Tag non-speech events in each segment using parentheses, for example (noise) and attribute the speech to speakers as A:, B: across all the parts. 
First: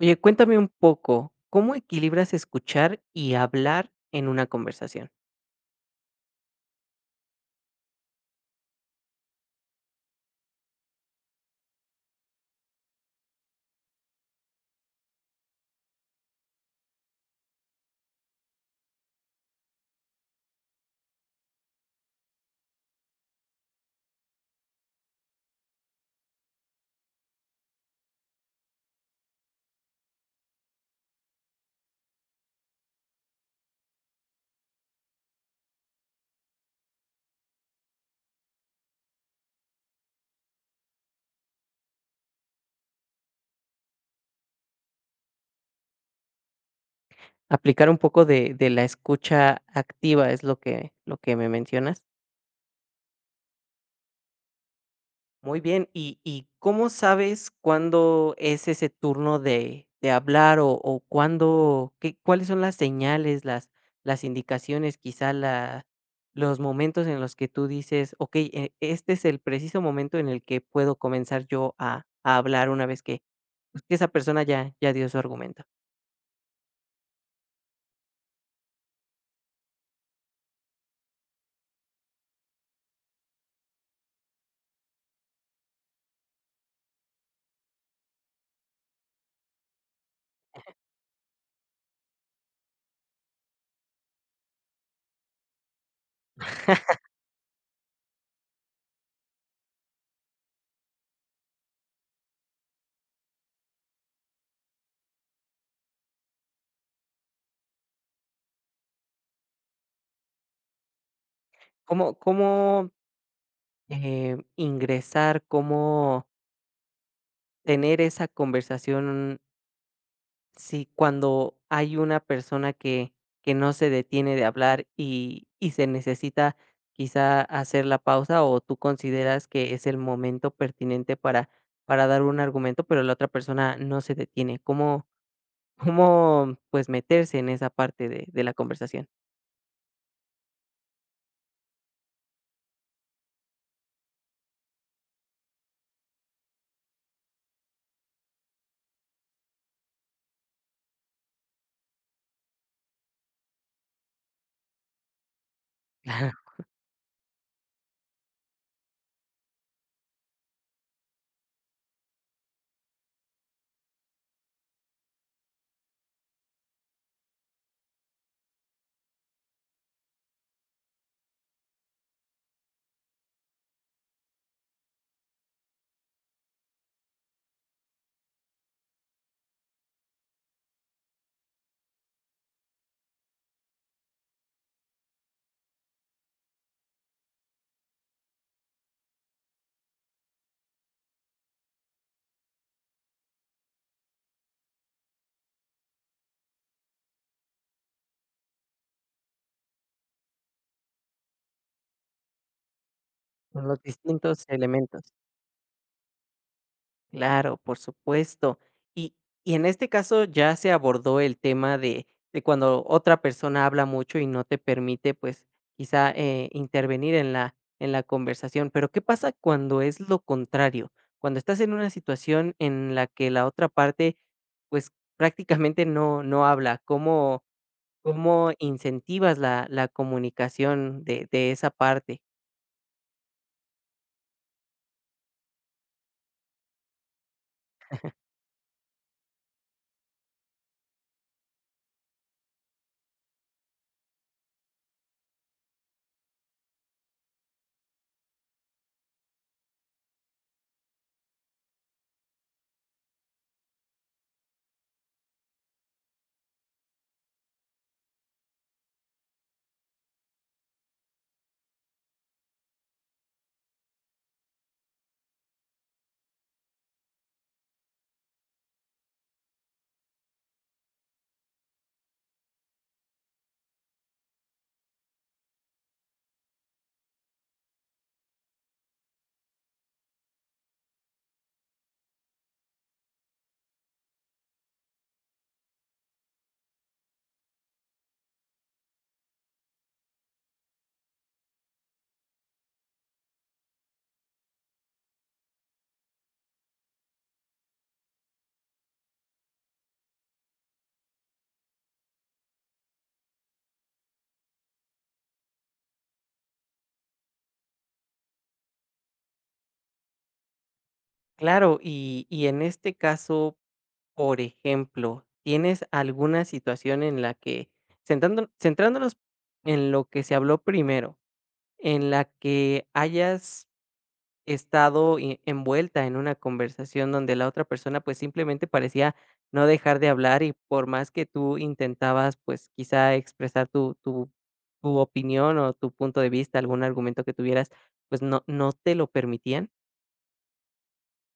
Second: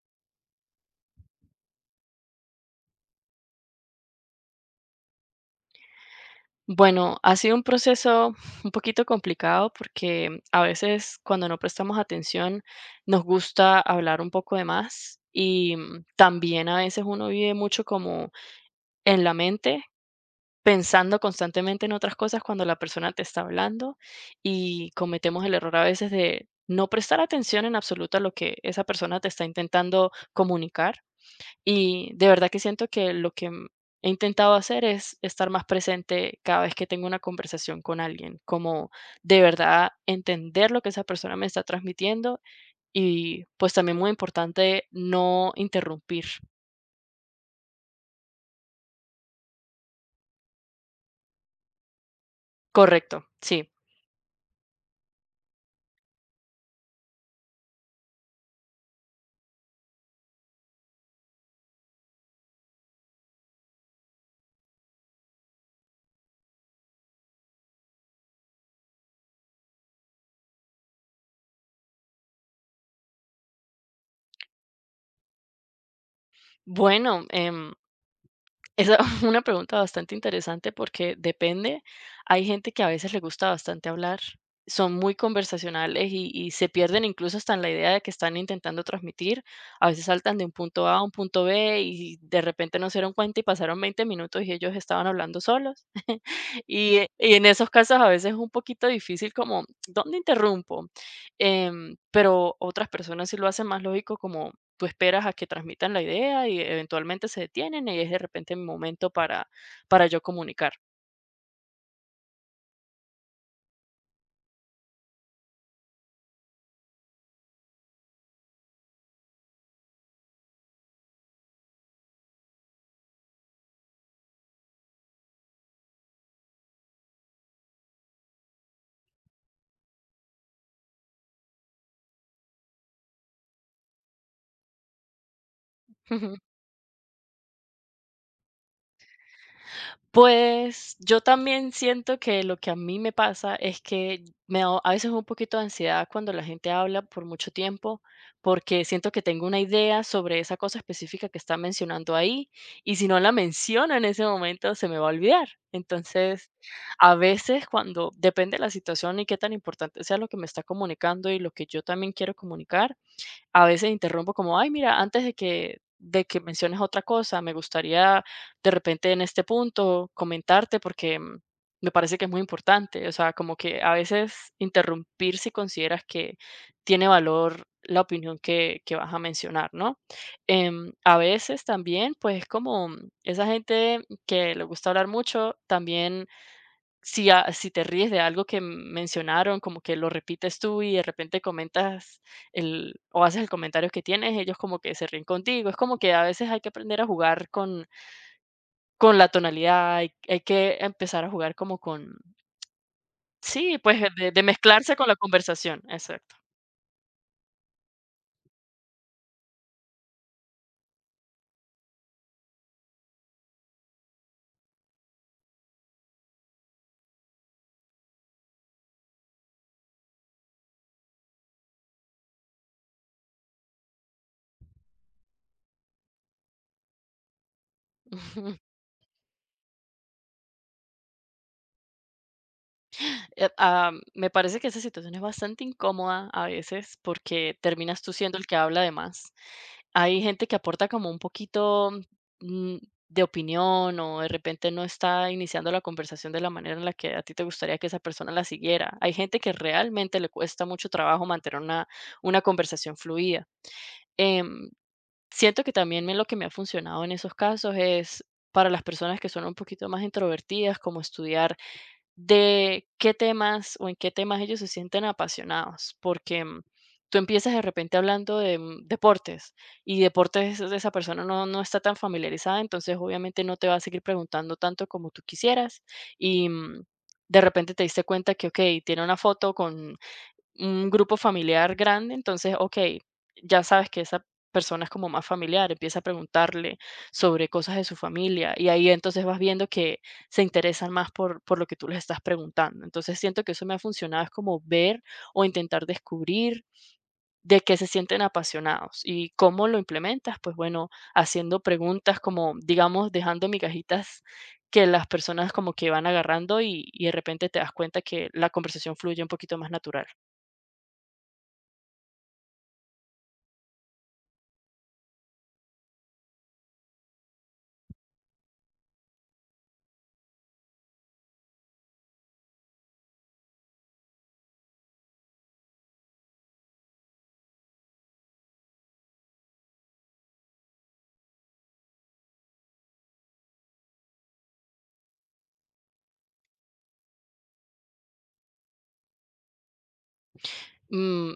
A: Oye, cuéntame un poco, ¿cómo equilibras escuchar y hablar en una conversación?
B: Bueno, ha sido un proceso un poquito complicado porque a veces cuando no prestamos atención nos gusta hablar un poco de más y también a veces uno vive mucho como en la mente, pensando constantemente en otras cosas cuando la persona te está hablando y cometemos el error a veces de no prestar atención en absoluto a lo que esa persona te está intentando comunicar y de verdad que siento que lo que he intentado hacer es estar más presente cada vez que tengo una conversación con alguien, como de verdad entender lo que esa persona me está transmitiendo y pues también muy importante no interrumpir.
A: Aplicar un poco de la escucha activa es lo que me mencionas.
B: Correcto, sí.
A: Muy bien, ¿y cómo sabes cuándo es ese turno de hablar o cuándo qué cuáles son las señales, las indicaciones, quizá la los momentos en los que tú dices: "Okey, este es el preciso momento en el que puedo comenzar yo a hablar", una vez que, pues, que esa persona ya dio su argumento?
B: Bueno, es (laughs) una pregunta bastante interesante porque depende. Hay gente que a veces le gusta bastante hablar, son muy conversacionales y se pierden incluso hasta en la idea de que están intentando transmitir. A veces saltan de un punto A a un punto B y de repente no se dieron cuenta y pasaron 20 minutos y ellos estaban hablando solos. (laughs) Y y en esos casos a veces es un poquito difícil como, ¿dónde interrumpo? Pero otras personas sí lo hacen más lógico como tú esperas a que transmitan la idea y eventualmente se detienen y es de repente mi momento para, yo comunicar.
A: ¿Cómo, ingresar, cómo tener esa conversación? Sí, cuando hay una persona que no se detiene de hablar y se necesita quizá hacer la pausa, o tú consideras que es el momento pertinente para dar un argumento, pero la otra persona no se detiene. ¿Cómo (laughs)
B: (laughs) Ujú.
A: cómo, pues, meterse en esa parte de la conversación? (laughs)
B: Pues yo también siento que lo que a mí me pasa es que me da a veces un poquito de ansiedad cuando la gente habla por mucho tiempo, porque siento que tengo una idea sobre esa cosa específica que está mencionando ahí y si no la menciono en ese momento se me va a olvidar.
A: Claro.
B: Entonces, a veces cuando depende de la situación y qué tan importante sea lo que me está comunicando y lo que yo también quiero comunicar, a veces interrumpo como, ay, mira, antes de que, menciones otra cosa, me gustaría de repente en este punto comentarte porque me parece que es muy importante. O sea, como que a veces interrumpir si consideras que tiene valor la opinión que vas a mencionar, ¿no? A veces también, pues como esa gente que le gusta hablar mucho, también si, si te ríes de algo que mencionaron, como que lo repites tú y de repente comentas el, o haces el comentario que tienes, ellos como que se ríen contigo. Es como que a veces hay que aprender a jugar con, la tonalidad, hay que empezar a jugar como con,
A: Con
B: sí,
A: los
B: pues de,
A: distintos
B: mezclarse con
A: elementos.
B: la conversación, exacto.
A: Claro, por supuesto. Y, y en este caso ya se abordó el tema de cuando otra persona habla mucho y no te permite, pues, quizá intervenir en la conversación. Pero ¿qué pasa cuando es lo contrario? Cuando estás en una situación en la que la otra parte, pues, prácticamente no, no habla. ¿Cómo, cómo
B: (laughs)
A: incentivas la, la comunicación de esa parte?
B: Am, me parece que esa situación es bastante incómoda a veces porque terminas tú siendo el que habla de más. Hay gente que aporta como un poquito mm, de opinión o de repente no está iniciando la conversación de la manera en la que a ti te gustaría que esa persona la siguiera. Hay gente que realmente le cuesta mucho trabajo mantener una, conversación fluida. Em, Siento que también lo que me ha funcionado en esos casos es para las personas que son un poquito más introvertidas, como estudiar de qué temas o en qué temas ellos se sienten apasionados, porque tú empiezas de repente hablando de deportes y deportes de esa persona no, no está tan familiarizada, entonces obviamente no te va a seguir preguntando tanto como tú quisieras y de repente te diste cuenta que, ok, tiene una foto con un grupo familiar grande, entonces, ok, ya sabes que esa persona es como más familiar, empieza a preguntarle sobre cosas de su familia y ahí entonces vas viendo que se interesan más por, lo que tú les estás preguntando. Entonces siento que eso me ha funcionado, es como ver o intentar descubrir de qué se sienten apasionados y cómo lo implementas, pues bueno, haciendo preguntas como, digamos, dejando migajitas que las personas como que van agarrando y de repente te das cuenta que la conversación fluye un poquito más natural.
A: Claro, y en este caso, por ejemplo, ¿tienes alguna situación en la que, centrándonos en lo que se habló primero, en la que hayas estado envuelta en una conversación donde la otra persona pues simplemente parecía no dejar de hablar y por más que tú intentabas pues quizá expresar tu, tu, tu opinión o tu punto de vista, algún argumento que tuvieras, pues no, no te lo permitían?
B: Mm,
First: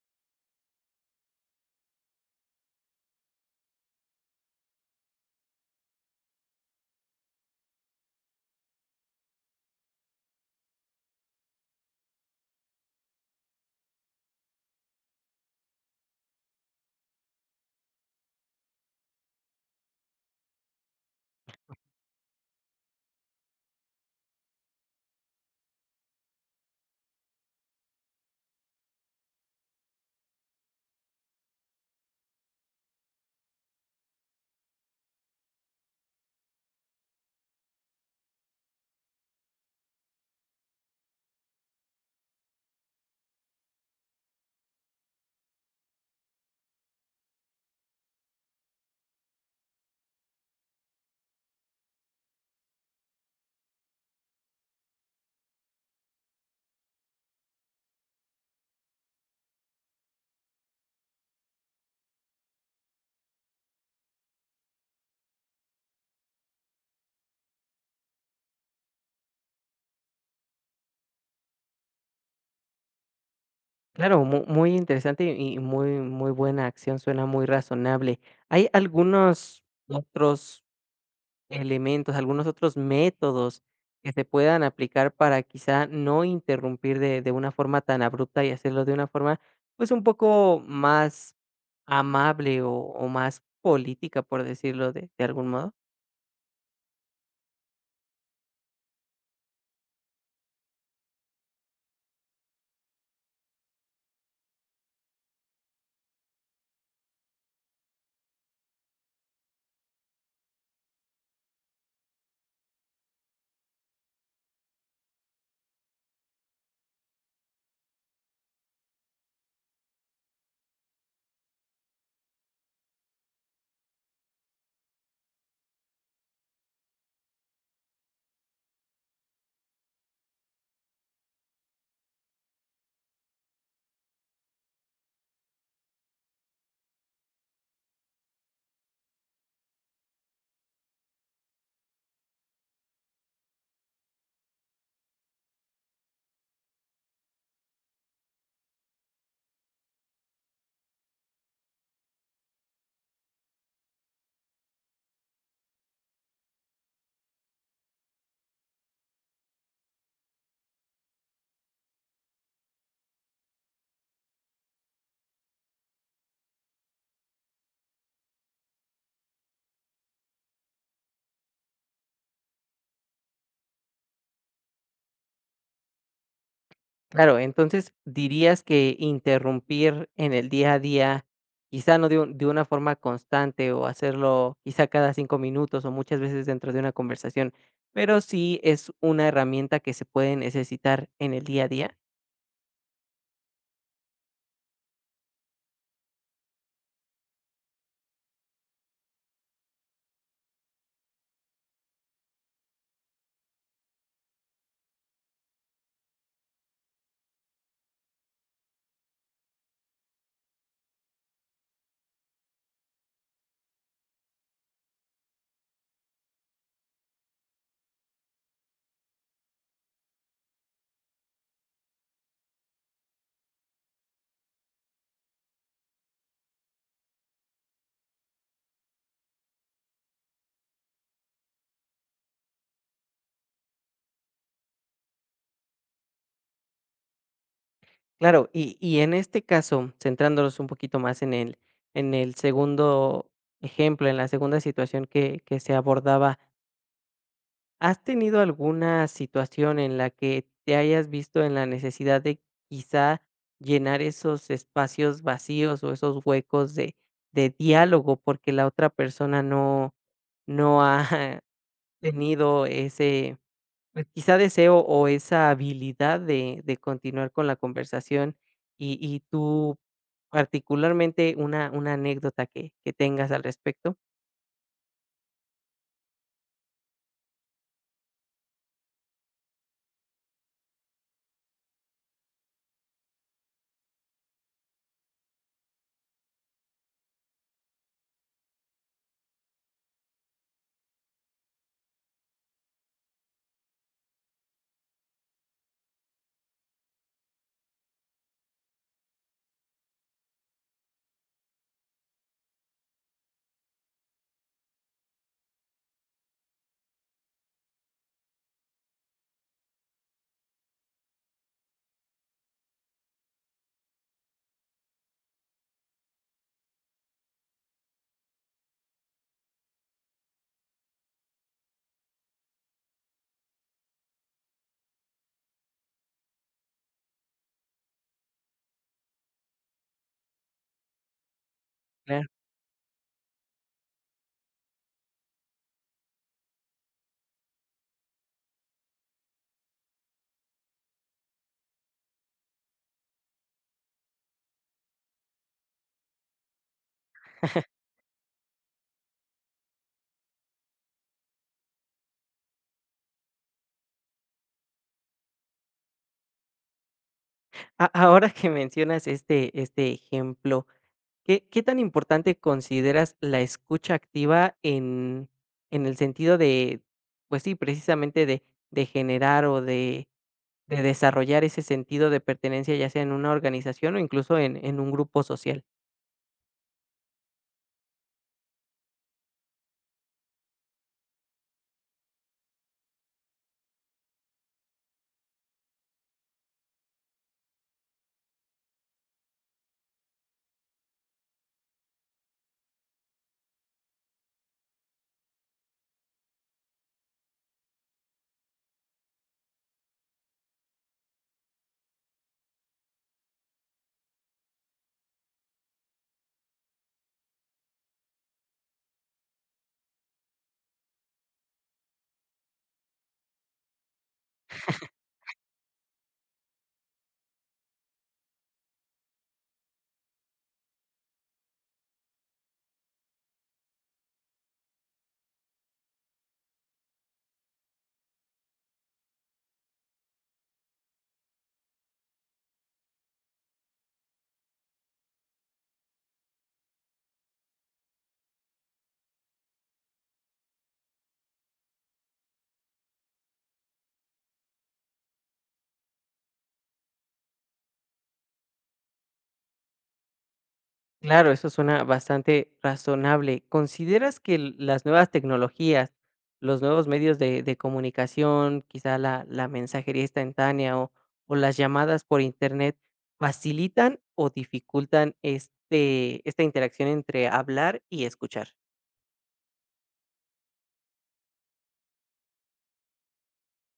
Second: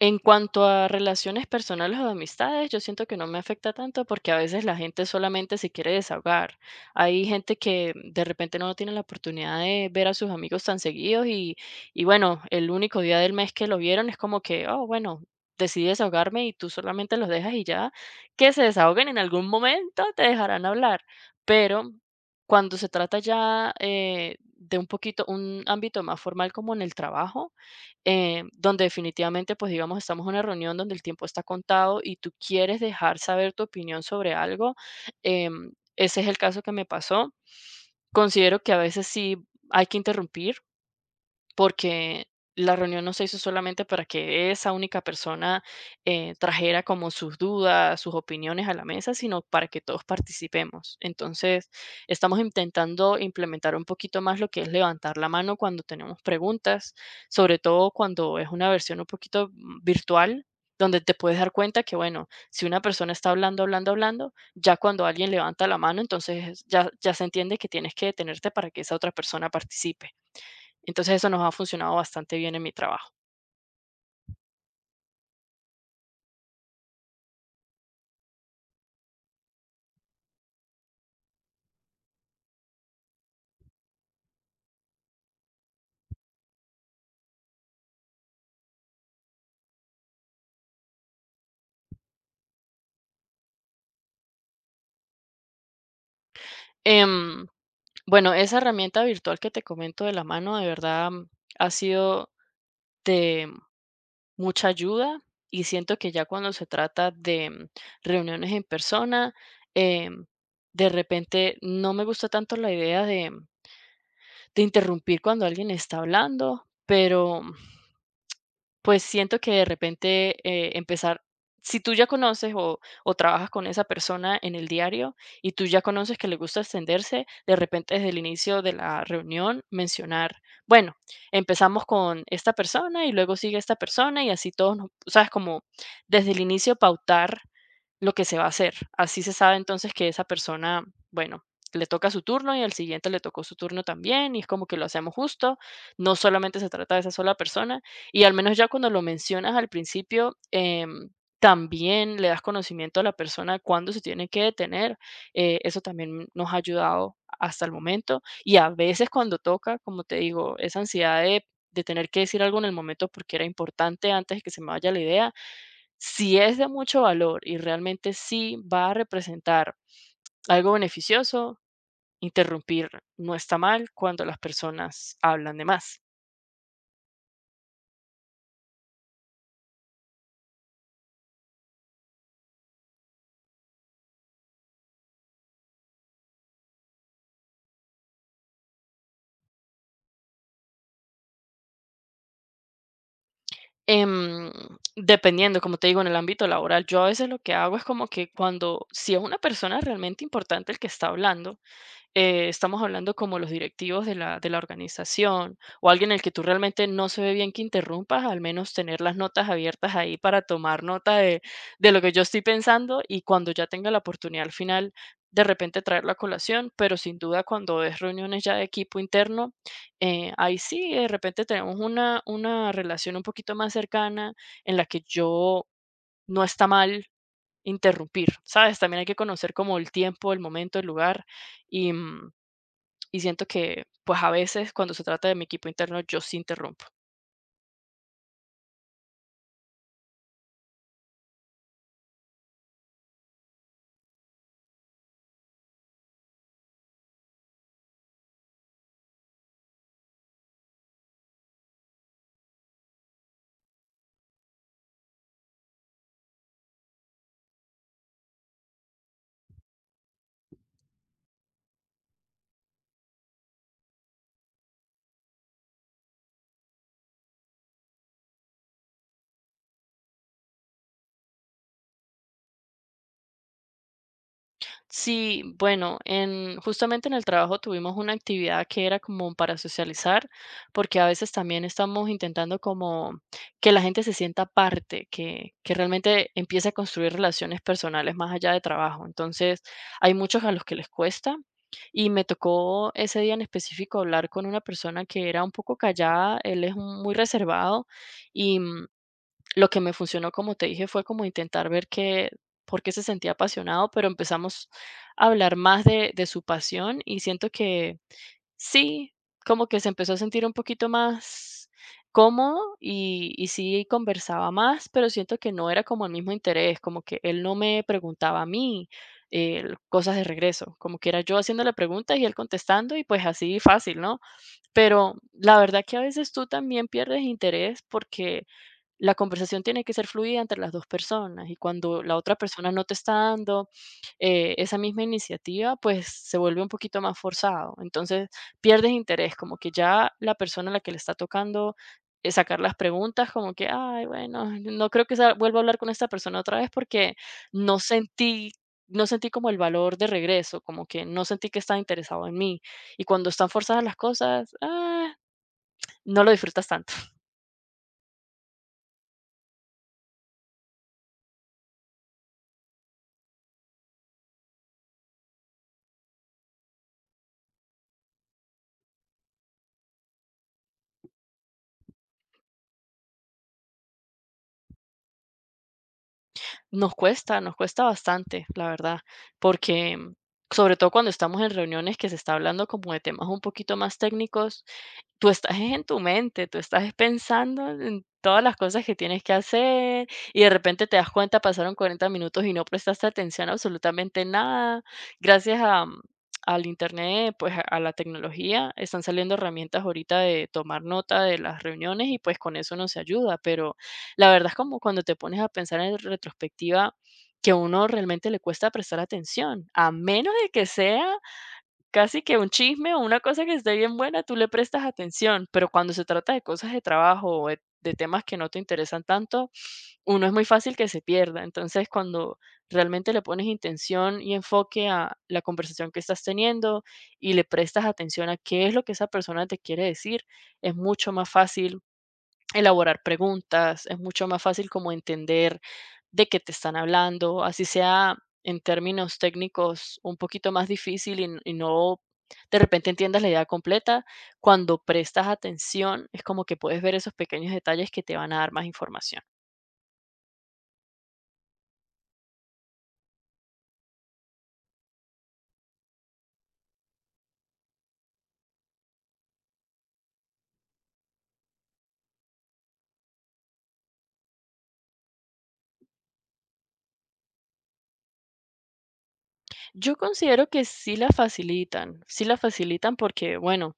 B: En cuanto a relaciones personales o de amistades, yo siento que no me afecta tanto porque a veces la gente solamente se quiere desahogar. Hay gente que de repente no tiene la oportunidad de ver a sus amigos tan seguidos y bueno, el único día del mes que lo vieron es como que, oh, bueno, decidí desahogarme y tú solamente los dejas y ya, que se desahoguen en algún momento, te dejarán hablar. Pero cuando se trata ya de un poquito, un ámbito más formal como en el trabajo, donde definitivamente, pues digamos, estamos en una reunión donde el tiempo está contado y tú quieres dejar saber tu opinión sobre algo. Em, ese es el caso que me pasó. Considero que a veces sí hay que interrumpir porque la reunión no se hizo solamente para que esa única persona trajera como sus dudas, sus opiniones a la mesa, sino para que todos participemos. Entonces, estamos intentando implementar un poquito más lo que es levantar la mano cuando tenemos preguntas, sobre todo cuando es una versión un poquito virtual, donde te puedes dar cuenta que, bueno, si una persona está hablando, hablando, hablando, ya cuando alguien levanta la mano, entonces ya, ya se entiende que tienes que detenerte para que esa otra persona participe. Entonces eso nos ha funcionado bastante bien en mi trabajo.
A: Claro, muy interesante y muy, muy buena acción, suena muy razonable. ¿Hay algunos otros elementos, algunos otros métodos que se puedan aplicar para quizá no interrumpir de una forma tan abrupta y hacerlo de una forma pues un poco más amable o más política, por decirlo de algún modo?
B: Em, bueno, esa herramienta virtual que te comento de la mano, de verdad, ha sido de mucha ayuda y siento que ya cuando se trata de reuniones en persona, em, de repente no me gusta tanto la idea de, de interrumpir cuando alguien está hablando, pero pues siento que de repente, empezar si tú ya conoces o trabajas con esa persona en el diario y tú ya conoces que le gusta extenderse, de repente desde el inicio de la reunión mencionar, bueno, empezamos con esta persona y luego sigue esta persona y así todos nos, sabes, como desde el inicio pautar lo que se va a hacer. Así se sabe entonces que esa persona, bueno, le toca su turno y al siguiente le tocó su turno también, y es como que lo hacemos justo, no solamente se trata de esa sola persona, y al menos ya cuando lo mencionas al principio, también le das conocimiento a la persona cuándo se tiene que detener, eso también nos ha ayudado hasta el momento, y a veces cuando toca, como te digo, esa ansiedad de tener que decir algo en el momento porque era importante antes de que se me vaya la idea, si es de mucho valor y realmente sí va a representar algo beneficioso, interrumpir no está mal cuando las personas hablan de más.
A: Claro, entonces, ¿dirías que interrumpir en el día a día, quizá no de un de una forma constante o hacerlo quizá cada 5 minutos o muchas veces dentro de una conversación, pero sí es una herramienta que se puede necesitar en el día a día?
B: Em, Dependiendo, como te digo, en el ámbito laboral, yo a veces lo que hago es como que cuando, si es una persona realmente importante el que está hablando, estamos hablando como los directivos de la, organización o alguien el que tú realmente no se ve bien que interrumpas, al menos tener las notas abiertas ahí para tomar nota de, lo que yo estoy pensando y cuando ya tenga la oportunidad al final, de repente traer la colación, pero sin duda cuando es reuniones ya de equipo interno, ahí sí, de repente tenemos una, relación un poquito más cercana en la que yo no está mal interrumpir, ¿sabes? También hay que conocer como el tiempo, el momento, el lugar y, mm, y siento que, pues a veces cuando se trata de mi equipo interno, yo sí interrumpo.
A: Claro, y en este caso, centrándonos un poquito más en el segundo ejemplo, en la segunda situación que se abordaba, ¿has tenido alguna situación en la que te hayas visto en la necesidad de quizá llenar esos espacios vacíos o esos huecos de diálogo porque la otra persona no, no ha (laughs) tenido ese pues, quizá deseo o esa habilidad de continuar con la conversación y tú particularmente una anécdota que tengas al respecto?
B: Sí, bueno, en, justamente en el trabajo tuvimos una actividad que era como para socializar, porque a veces también estamos intentando como que la gente se sienta parte, que realmente empiece a construir relaciones personales más allá de trabajo. Entonces, hay muchos a los que les cuesta. Y me tocó ese día en específico hablar con una persona que era un poco callada, él es muy reservado. Lo que me funcionó, como te dije, fue como intentar ver qué por qué se sentía apasionado, pero empezamos a hablar más de su pasión, y siento que sí, como que se empezó a sentir un poquito más cómodo, y sí conversaba más, pero siento que no era como el mismo interés, como que él no me preguntaba a mí, cosas de regreso, como que era yo haciéndole preguntas y él contestando, y pues así fácil, ¿no? Pero la verdad que a veces tú también pierdes interés porque la conversación tiene que ser fluida entre las 2 personas, y cuando la
A: Claro.
B: otra persona no te está dando, esa misma iniciativa, pues, se vuelve un poquito más forzado. Entonces, pierdes interés, como que ya la persona a la que le está tocando, sacar las preguntas, como que: "Ay, bueno, no creo que sa vuelva a hablar con esta persona otra vez porque no sentí no sentí como el valor de regreso, como que no sentí que estaba interesado en mí". Y cuando están forzadas las cosas, no lo disfrutas tanto.
A: Ahora que mencionas este, este ejemplo, ¿qué qué tan importante consideras la escucha activa en el sentido de, pues sí, precisamente de generar o de desarrollar ese sentido de pertenencia, ya sea en una organización o incluso en un grupo social?
B: Nos cuesta bastante, la verdad, porque sobre todo cuando estamos en reuniones que se está hablando como de temas un poquito más técnicos, tú estás es en tu mente, tú estás es pensando en todas las cosas que tienes que hacer y de repente te das cuenta, pasaron 40 minutos y no prestaste atención a absolutamente nada. Gracias a, al internet, pues a la tecnología, están saliendo herramientas ahorita de tomar nota de las reuniones y pues con eso nos ayuda, pero la verdad es como cuando te pones a pensar en retrospectiva que a uno realmente le cuesta prestar atención, a menos de que sea casi que un chisme o una cosa que esté bien buena, tú le prestas atención, pero cuando se trata de cosas de trabajo o de, temas que no te interesan tanto, uno es muy fácil que se pierda. Entonces, cuando realmente le pones intención y enfoque a la conversación que estás teniendo y le prestas atención a qué es lo que esa persona te quiere decir, es mucho más fácil elaborar preguntas, es mucho más fácil como entender de qué te están hablando, así sea en términos técnicos un poquito más difícil y no de repente entiendas la idea completa, cuando prestas atención es como que puedes ver esos pequeños detalles que te van a dar más información.
A: Claro, eso suena bastante razonable. ¿Consideras que las nuevas tecnologías, los nuevos medios de comunicación, quizá la, la mensajería instantánea o las llamadas por internet, facilitan o dificultan este, esta interacción entre hablar y escuchar?
B: Yo considero que sí la facilitan porque, bueno,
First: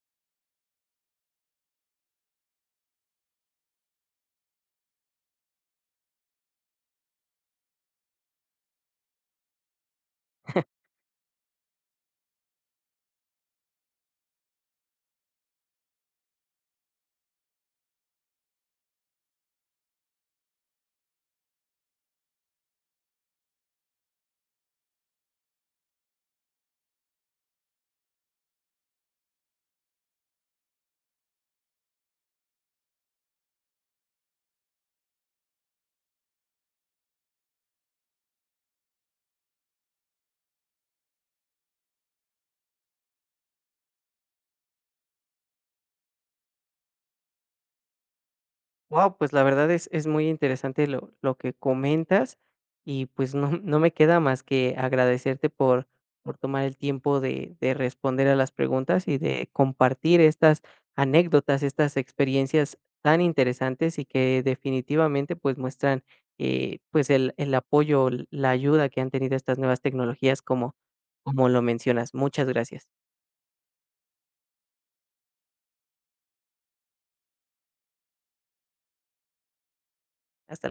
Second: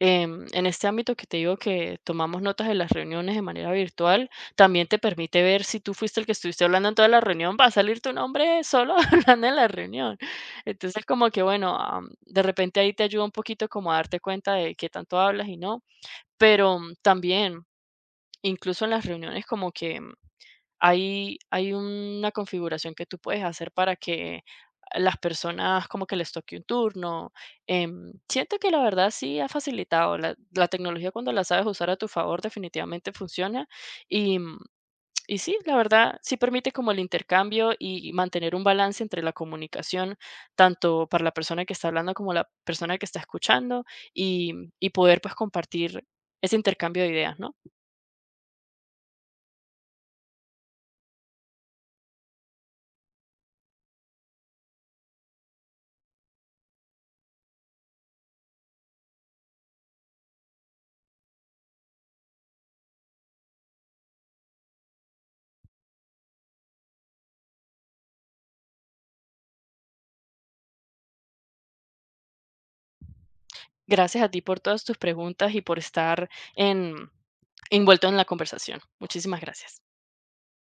B: en este ámbito que te digo que tomamos notas de las reuniones de manera virtual, también te permite ver si tú fuiste el que estuviste hablando en toda la reunión, va a salir tu nombre solo (laughs) hablando en la reunión. Entonces, como que, bueno, de repente ahí te ayuda un poquito como a darte cuenta de qué tanto hablas y no, pero también, incluso en las reuniones como que hay una configuración que tú puedes hacer para que las personas como que les toque un turno. Siento que la verdad sí ha facilitado. La tecnología cuando la sabes usar a tu favor definitivamente funciona y, mm, y sí, la verdad sí permite como el intercambio y mantener un balance entre la comunicación, tanto para la persona que está hablando como la persona que está escuchando y, y poder pues compartir ese intercambio de ideas, ¿no?
A: Wow, pues la verdad es muy interesante lo que comentas y pues no (laughs) no me queda más que agradecerte por tomar el tiempo de responder a las preguntas y de compartir estas anécdotas, estas experiencias tan interesantes y que definitivamente pues muestran, pues el apoyo, la ayuda que han tenido estas nuevas tecnologías como como lo mencionas. Muchas gracias.
B: Gracias a ti por todas tus preguntas y por estar en envuelto en la conversación. Muchísimas gracias.
A: Hasta